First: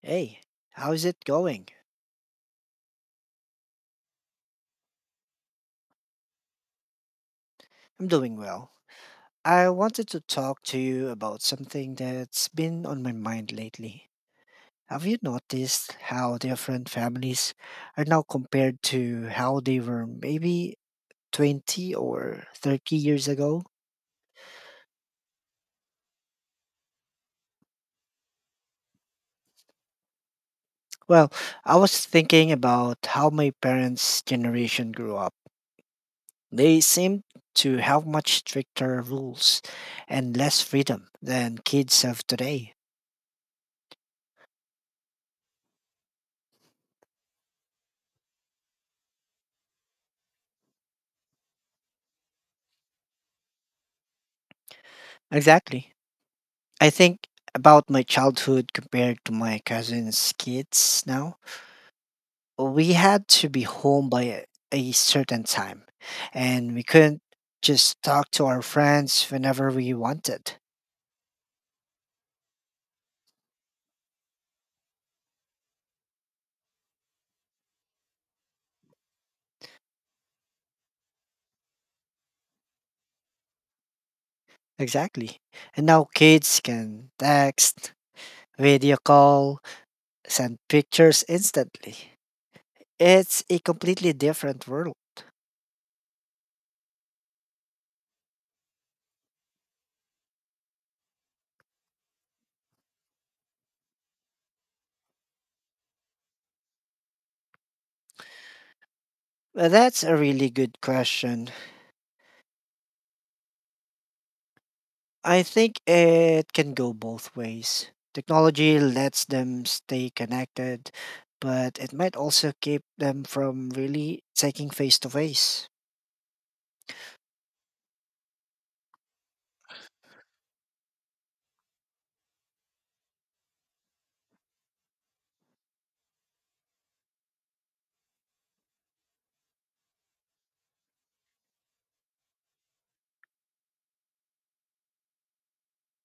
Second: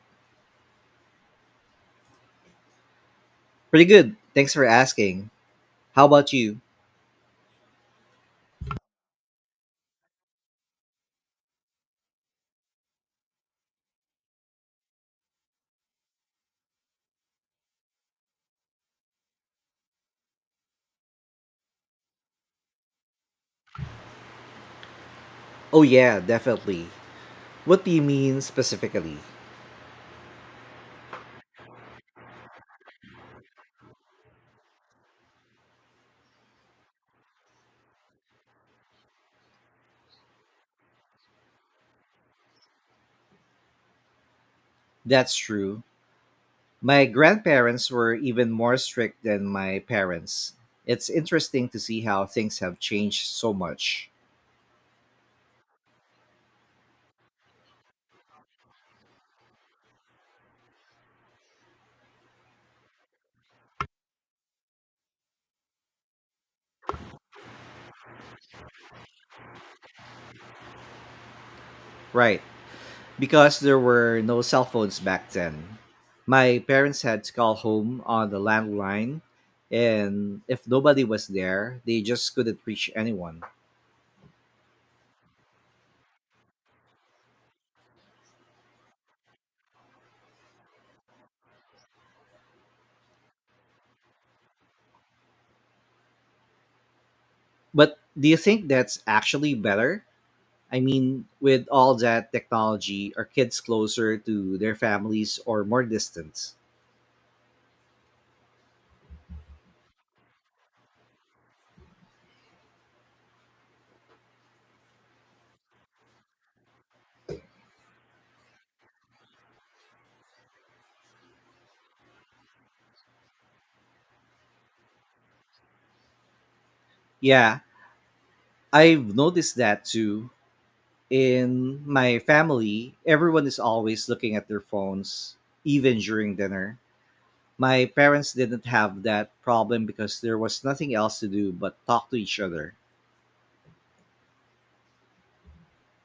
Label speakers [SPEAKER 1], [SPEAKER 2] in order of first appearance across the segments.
[SPEAKER 1] Hey, how's it going?
[SPEAKER 2] Pretty good. Thanks for asking. How about you?
[SPEAKER 1] I'm doing well. I wanted to talk to you about something that's been on my mind lately. Have you noticed how different families are now compared to how they were maybe 20 or 30 years ago?
[SPEAKER 2] Oh, yeah, definitely. What do you mean specifically?
[SPEAKER 1] Well, I was thinking about how my parents' generation grew up. They seemed to have much stricter rules and less freedom than kids have today.
[SPEAKER 2] That's true. My grandparents were even more strict than my parents. It's interesting to see how things have changed so much.
[SPEAKER 1] Exactly. I think about my childhood compared to my cousin's kids now. We had to be home by a certain time, and we couldn't just talk to our friends whenever we wanted.
[SPEAKER 2] Right, because there were no cell phones back then. My parents had to call home on the landline, and if nobody was there, they just couldn't reach anyone.
[SPEAKER 1] Exactly. And now kids can text, video call, send pictures instantly. It's a completely different world.
[SPEAKER 2] But do you think that's actually better? I mean, with all that technology, are kids closer to their families or more distant?
[SPEAKER 1] That's a really good question. I think it can go both ways. Technology lets them stay connected, but it might also keep them from really taking face to face.
[SPEAKER 2] Yeah, I've noticed that too. In my family, everyone is always looking at their phones, even during dinner. My parents didn't have that problem because there was nothing else to do but talk to each other.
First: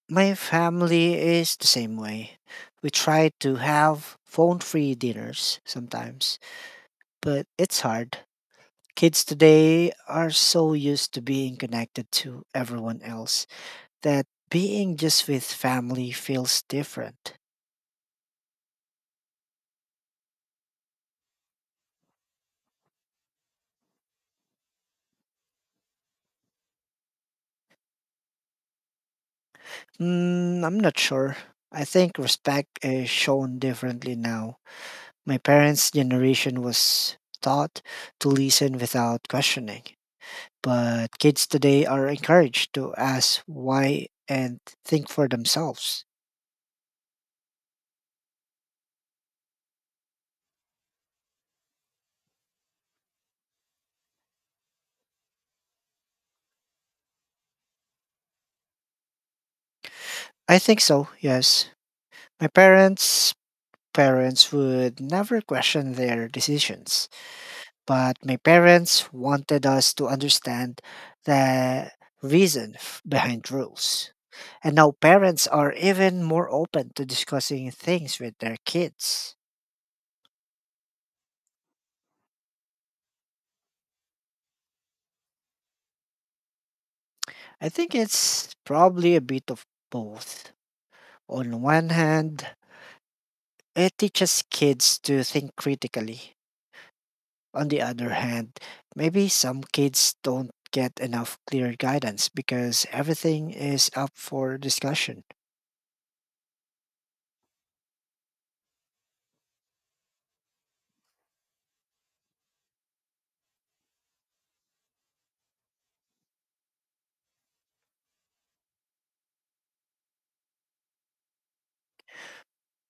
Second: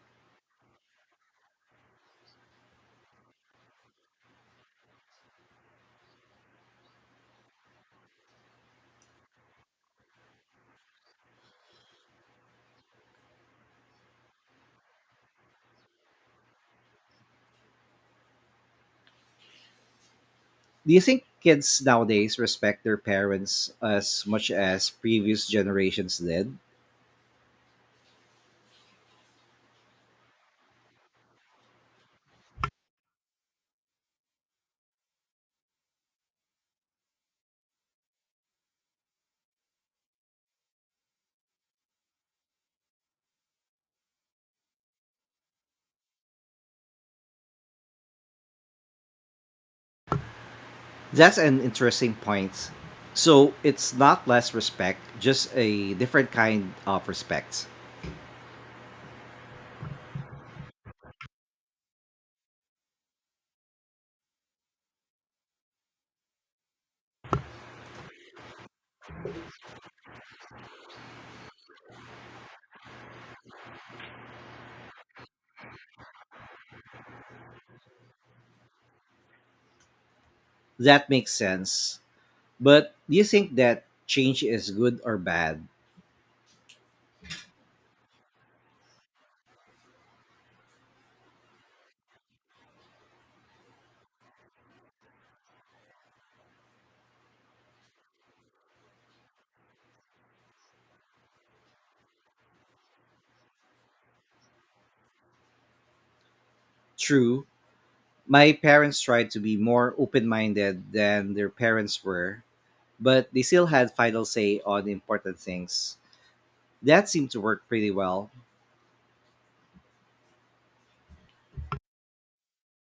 [SPEAKER 1] My family is the same way. We try to have phone free dinners sometimes, but it's hard. Kids today are so used to being connected to everyone else that being just with family feels different.
[SPEAKER 2] Do you think kids nowadays respect their parents as much as previous generations did?
[SPEAKER 1] I'm not sure. I think respect is shown differently now. My parents' generation was taught to listen without questioning, but kids today are encouraged to ask why and think for themselves.
[SPEAKER 2] That's an interesting point. So it's not less respect, just a different kind of respect.
[SPEAKER 1] I think so, yes. My parents parents would never question their decisions. But my parents wanted us to understand the behind rules. And now parents are even more open to discussing things with their kids.
[SPEAKER 2] That makes sense. But do you think that change is good or bad?
[SPEAKER 1] I think it's probably a bit of both. On one hand, it teaches kids to think critically. On the other hand, maybe some kids don't get enough clear guidance because everything is up for discussion.
[SPEAKER 2] True, my parents tried to be more open minded than their parents were, but they still had final say on important things. That seemed to work pretty well.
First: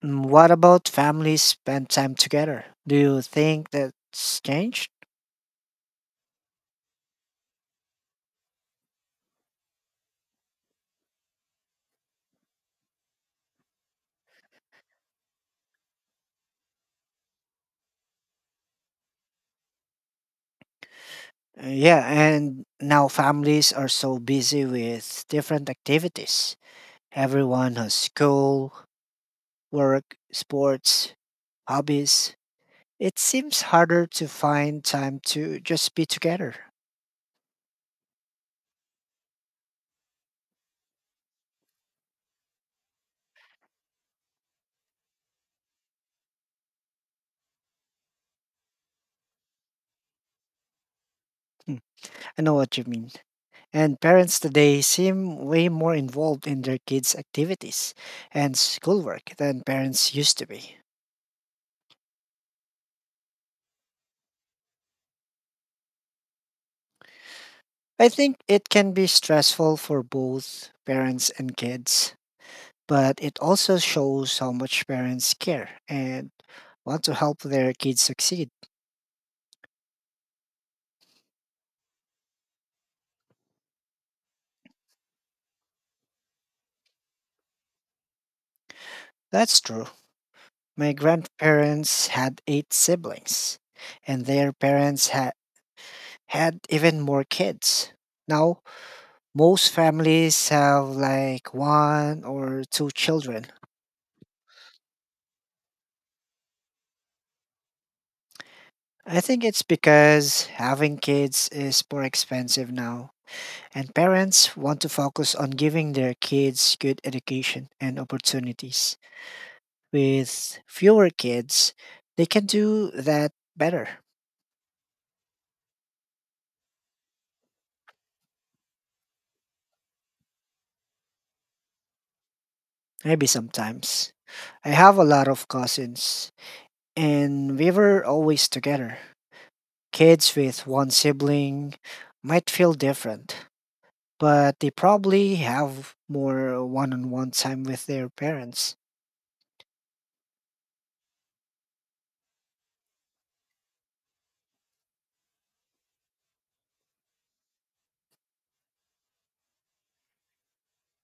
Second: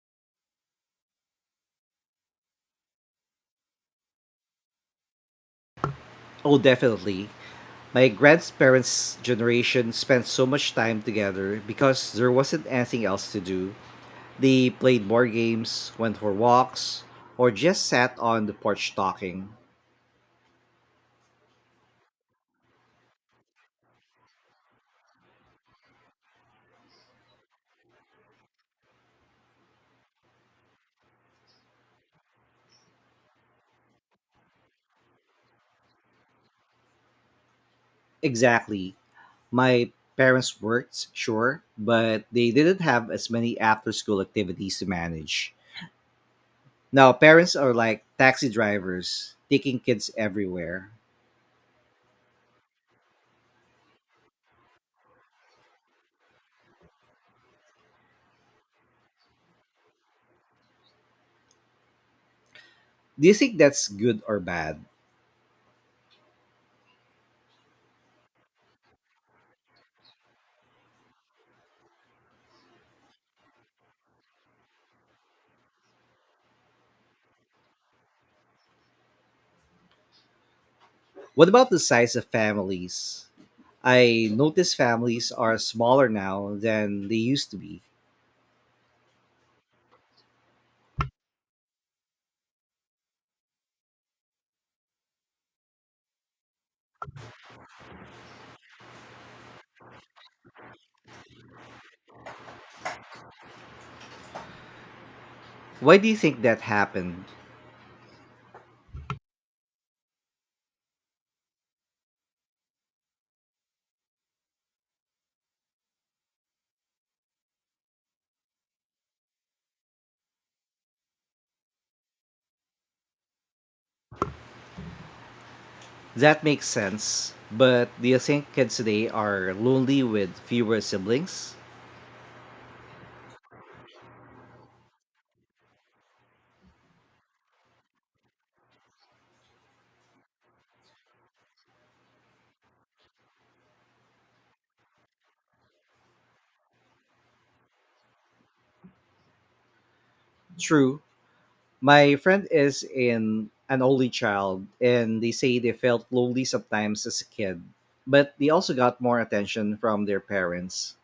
[SPEAKER 1] What about families spend time together? Do you think that's changed?
[SPEAKER 2] Oh, definitely. My grandparents' generation spent so much time together because there wasn't anything else to do. They played board games, went for walks, or just sat on the porch talking.
[SPEAKER 1] Yeah, and now families are so busy with different activities. Everyone has school, work, sports, hobbies. It seems harder to find time to just be together.
[SPEAKER 2] Exactly. My parents worked, sure, but they didn't have as many after school activities to manage. Now, parents are like taxi drivers, taking kids everywhere.
[SPEAKER 1] Hmm, I know what you mean. And parents today seem way more involved in their kids' activities and schoolwork than parents used to be.
[SPEAKER 2] Do you think that's good or bad?
[SPEAKER 1] I think it can be stressful for both parents and kids, but it also shows how much parents care and want to help their kids succeed.
[SPEAKER 2] What about the size of families? I notice families are smaller now than they used to be.
[SPEAKER 1] That's true. My grandparents had eight siblings, and their parents had even more kids. Now, most families have like one or two children.
[SPEAKER 2] Why do you think that happened?
[SPEAKER 1] I think it's because having kids is more expensive now, and parents want to focus on giving their kids good education and opportunities. With fewer kids, they can do that better,
[SPEAKER 2] That makes sense, but do you think kids today are lonely with fewer siblings?
[SPEAKER 1] maybe sometimes. I have a lot of cousins, and we were always together. Kids with one sibling might feel different, but they probably have more one on one time with their parents.
[SPEAKER 2] True. My friend is in an only child and they say they felt lonely sometimes as a kid, but they also got more attention from their parents.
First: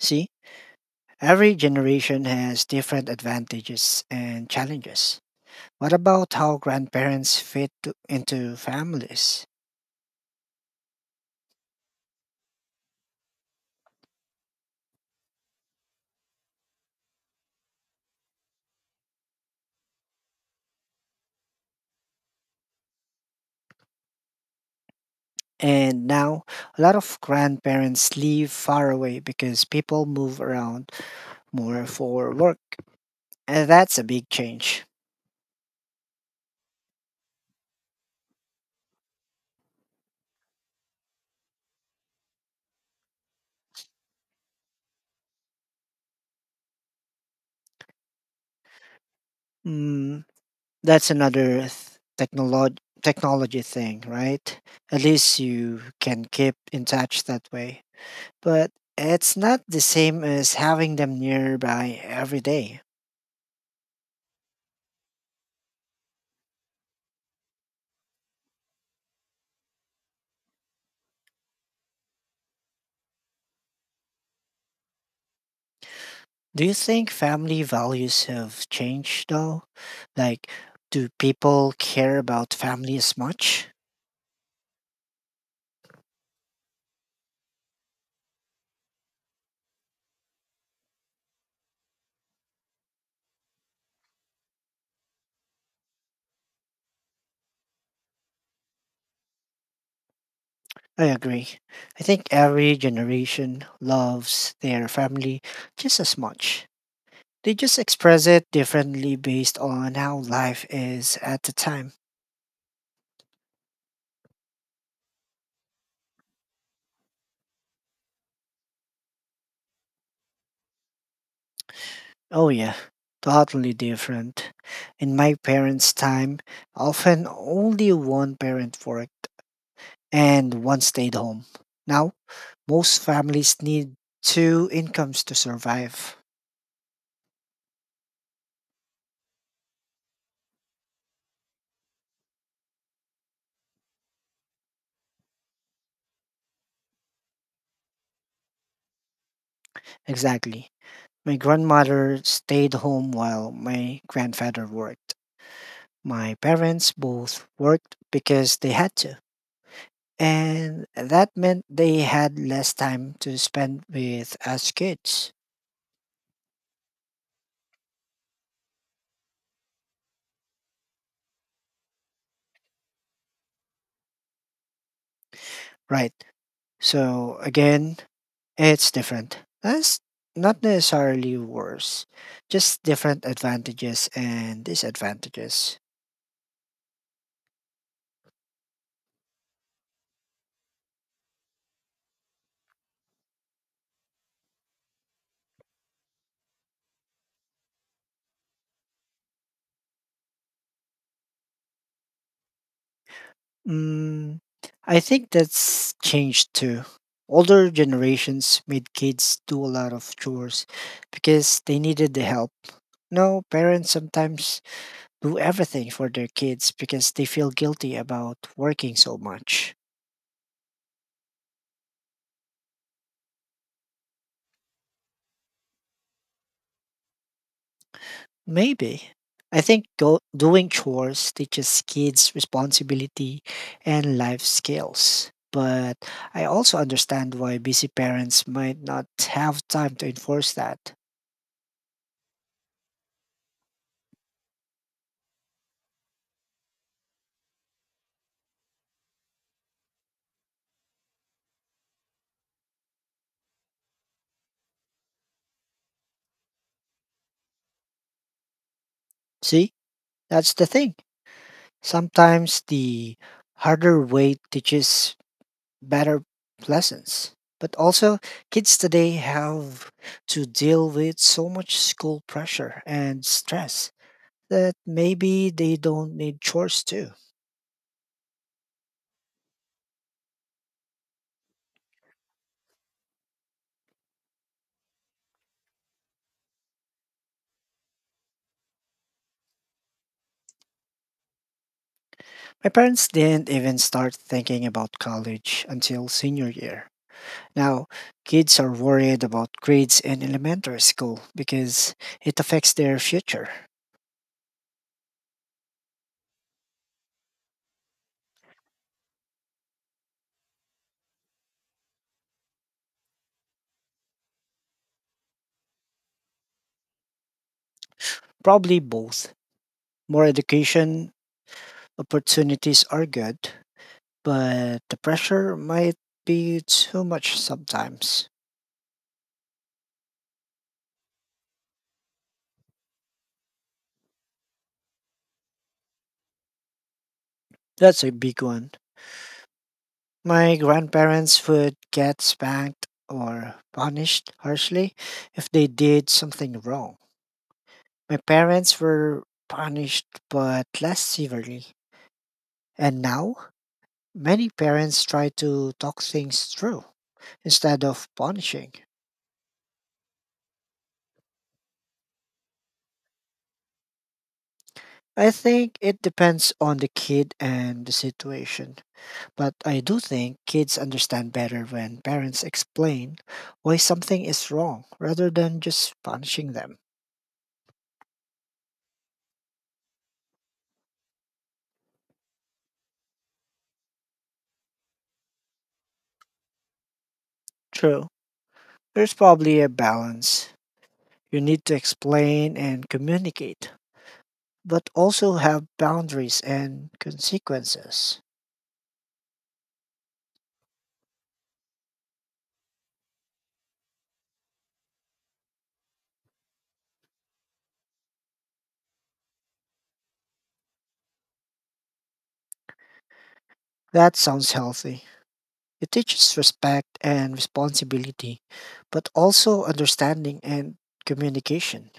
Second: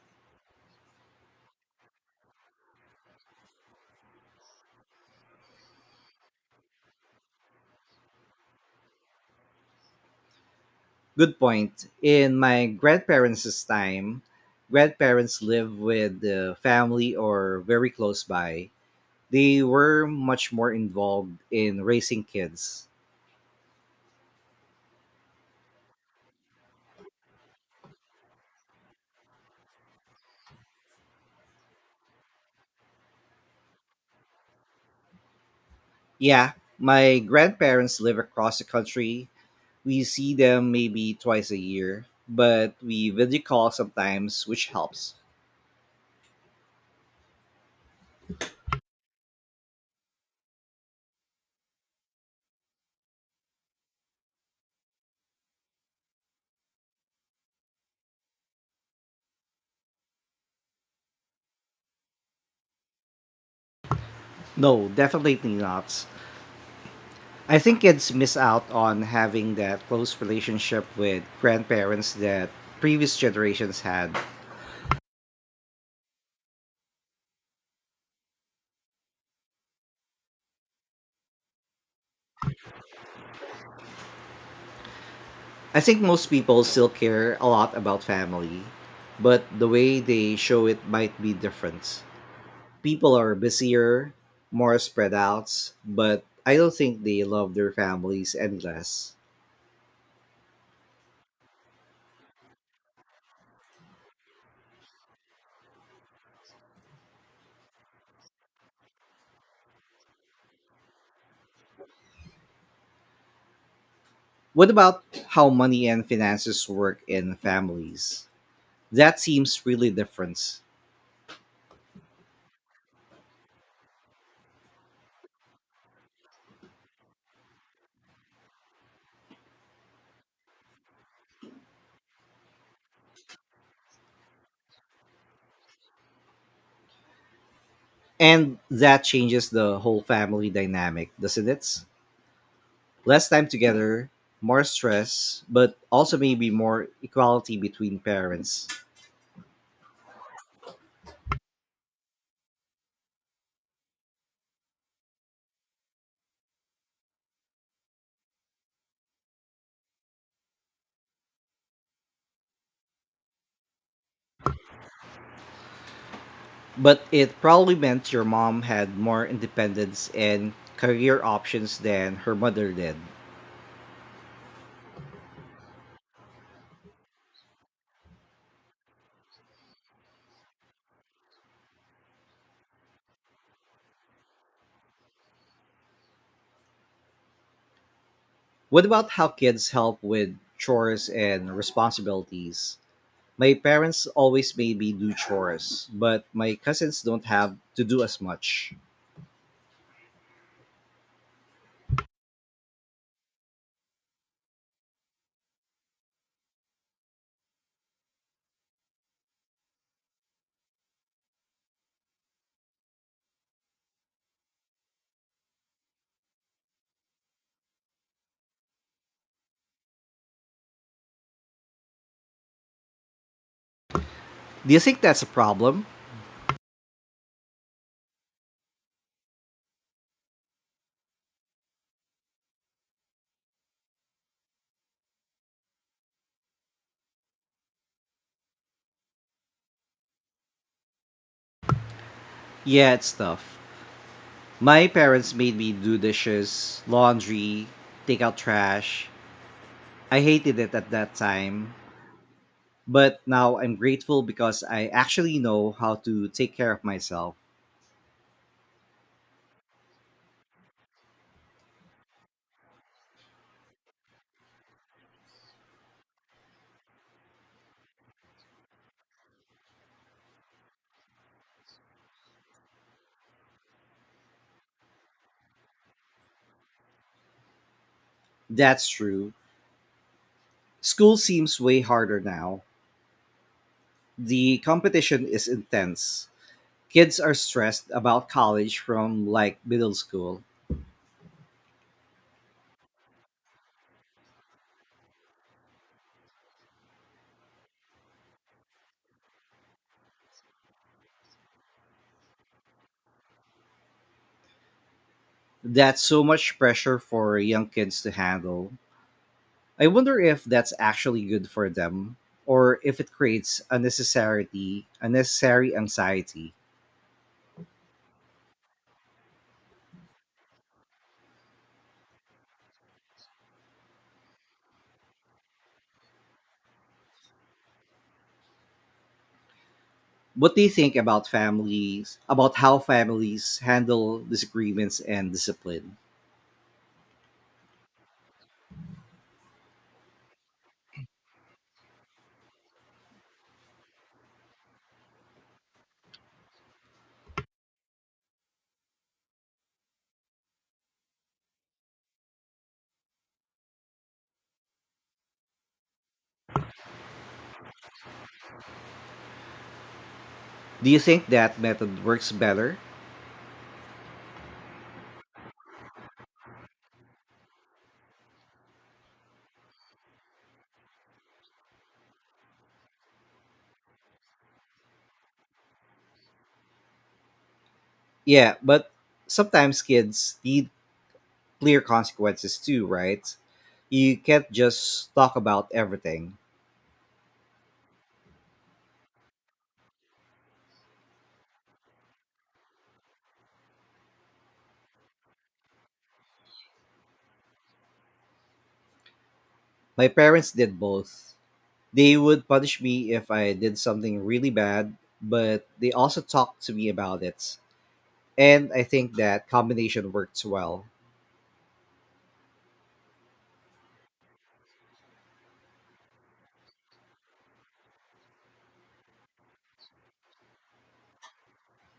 [SPEAKER 1] See, every generation has different advantages and challenges. What about how grandparents into families?
[SPEAKER 2] Good point. In my grandparents' time, grandparents lived with the family or very close by. They were much more involved in raising kids.
[SPEAKER 1] And now, a lot of grandparents live far away because people move around more for work. And that's a big change.
[SPEAKER 2] Yeah, my grandparents live across the country. We see them maybe twice a year, but we video call sometimes, which helps.
[SPEAKER 1] Mm, That's another technology thing, right? At least you can keep in touch that way. But it's not the same as having them nearby every day.
[SPEAKER 2] No, definitely not. I think kids miss out on having that close relationship with grandparents that previous generations had.
[SPEAKER 1] Do you think family values have changed though? Like, do people care about family as much?
[SPEAKER 2] I think most people still care a lot about family, but the way they show it might be different. People are busier, more spread out, but I don't think they love their families any less.
[SPEAKER 1] I agree. I think every generation loves their family just as much. They just express it differently based on how life is at the time.
[SPEAKER 2] What about how money and finances work in families? That seems really different.
[SPEAKER 1] Oh, yeah, totally different. In my parents' time, often only one parent worked and one stayed home. Now, most families need two incomes to survive.
[SPEAKER 2] And that changes the whole family dynamic, doesn't it? Less time together, more stress, but also maybe more equality between parents.
[SPEAKER 1] Exactly. My grandmother stayed home while my grandfather worked. My parents both worked because they had to. And that meant they had less time to spend with us kids.
[SPEAKER 2] But it probably meant your mom had more independence and career options than her mother did.
[SPEAKER 1] Right. So again, it's different. That's not necessarily worse, just different advantages and disadvantages.
[SPEAKER 2] What about how kids help with chores and responsibilities? My parents always made me do chores, but my cousins don't have to do as much.
[SPEAKER 1] Mm, I think that's changed too. Older generations made kids do a lot of chores because they needed the help. No, parents sometimes do everything for their kids because they feel guilty about working so much.
[SPEAKER 2] Do you think that's a problem?
[SPEAKER 1] Maybe. I think doing chores teaches kids responsibility and life skills. But I also understand why busy parents might not have time to enforce that.
[SPEAKER 2] Yeah, it's tough. My parents made me do dishes, laundry, take out trash. I hated it at that time, but now I'm grateful because I actually know how to take care of myself.
[SPEAKER 1] See, that's the thing. Sometimes the harder way teaches better lessons. But also, kids today have to deal with so much school pressure and stress that maybe they don't need chores too.
[SPEAKER 2] That's true. School seems way harder now. The competition is intense. Kids are stressed about college from like middle school.
[SPEAKER 1] My parents didn't even start thinking about college until senior year. Now, kids are worried about grades in elementary school because it affects their future.
[SPEAKER 2] That's so much pressure for young kids to handle. I wonder if that's actually good for them or if it creates unnecessary anxiety.
[SPEAKER 1] Probably both. More education opportunities are good, but the pressure might be too much sometimes.
[SPEAKER 2] What do you think about families, about how families handle disagreements and discipline?
[SPEAKER 1] That's a big one. My grandparents would get spanked or punished harshly if they did something wrong. My parents were punished but less severely. And now, many parents try to talk things through instead of punishing.
[SPEAKER 2] Do you think that method works better?
[SPEAKER 1] I think it depends on the kid and the situation. But I do think kids understand better when parents explain why something is wrong rather than just punishing them.
[SPEAKER 2] Yeah, but sometimes kids need clear consequences too, right? You can't just talk about everything.
[SPEAKER 1] True. There's probably a balance. You need to explain and communicate, but also have boundaries and consequences.
[SPEAKER 2] My parents did both. They would punish me if I did something really bad, but they also talked to me about it. And I think that combination works well.
[SPEAKER 1] That sounds healthy. It teaches respect and responsibility, but also understanding and communication.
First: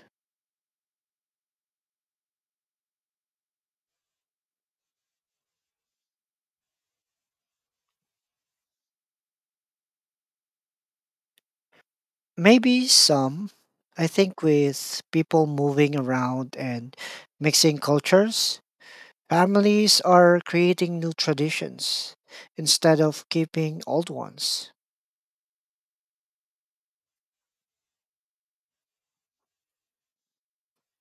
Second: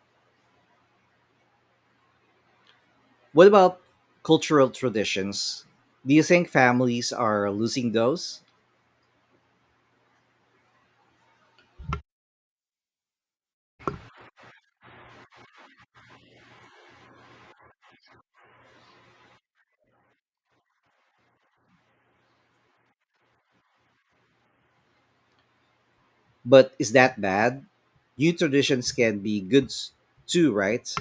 [SPEAKER 2] What about cultural traditions? Do you think families are losing those?
[SPEAKER 1] Maybe some, I think, with people moving around and mixing cultures, families are creating new traditions instead of keeping old ones.
[SPEAKER 2] But is that bad? New traditions can be good too, right?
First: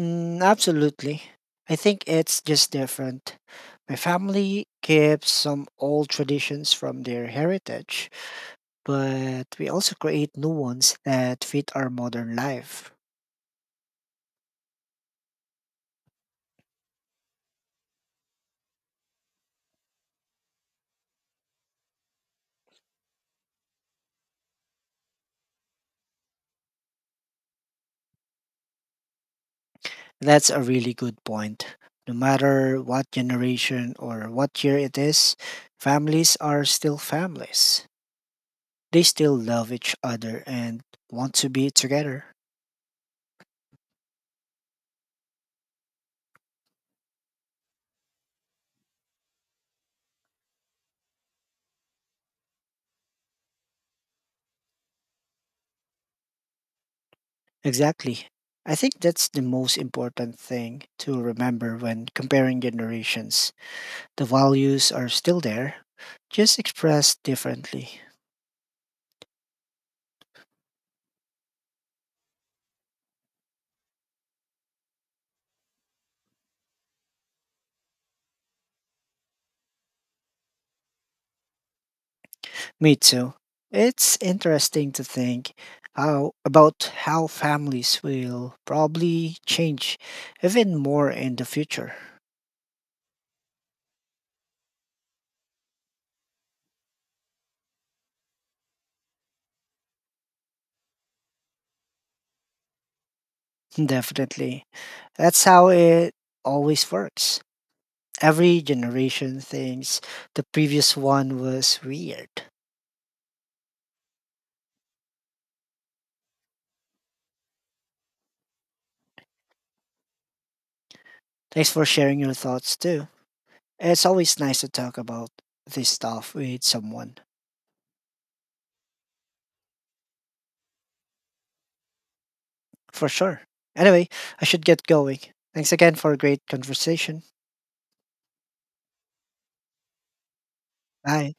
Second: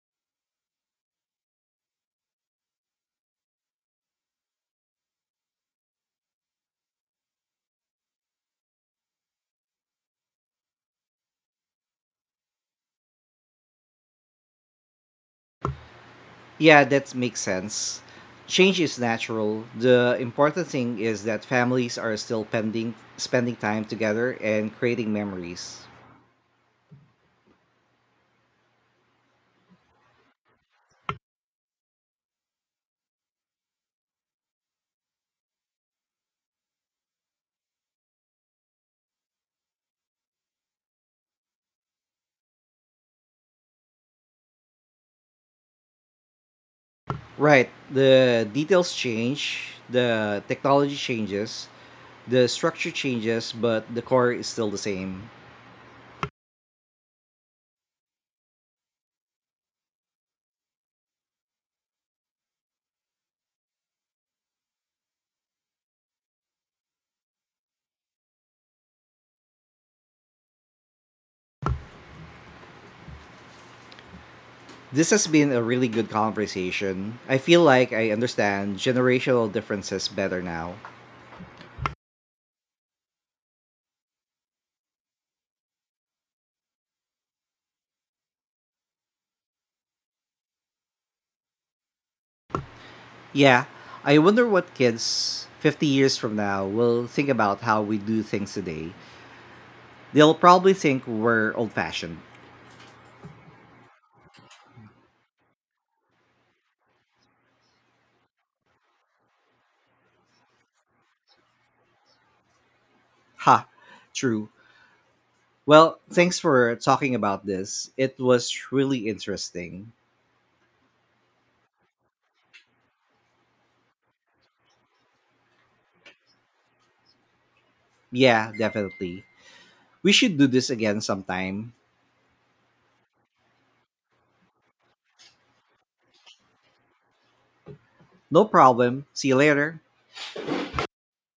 [SPEAKER 1] Absolutely. I think it's just different. My family keeps some old traditions from their heritage, but we also create new ones that fit our modern life.
[SPEAKER 2] Yeah, that makes sense. Change is natural. The important thing is that families are still spending time together and creating memories.
[SPEAKER 1] That's a really good point. No matter what generation or what year it is, families are still families. They still love each other and want to be together.
[SPEAKER 2] Right. The details change, the technology changes, the structure changes, but the core is still the same.
[SPEAKER 1] Exactly. I think that's the most important thing to remember when comparing generations. The values are still there, just expressed differently.
[SPEAKER 2] This has been a really good conversation. I feel like I understand generational differences better now.
[SPEAKER 1] Me too. It's interesting to think about how families will probably change even more in the future.
[SPEAKER 2] Yeah, I wonder what kids 50 years from now will think about how we do things today. They'll probably think we're old fashioned.
[SPEAKER 1] Definitely. That's how it always works. Every generation thinks the previous one was weird.
[SPEAKER 2] Ha, true. Well, thanks for talking about this. It was really interesting.
[SPEAKER 1] Thanks for sharing your thoughts too. It's always nice to talk about this stuff with someone,
[SPEAKER 2] Yeah, definitely. We should do this again sometime.
[SPEAKER 1] for sure. Anyway, I should get going. Thanks again for a great conversation.
[SPEAKER 2] No problem. See you later.
[SPEAKER 1] Bye.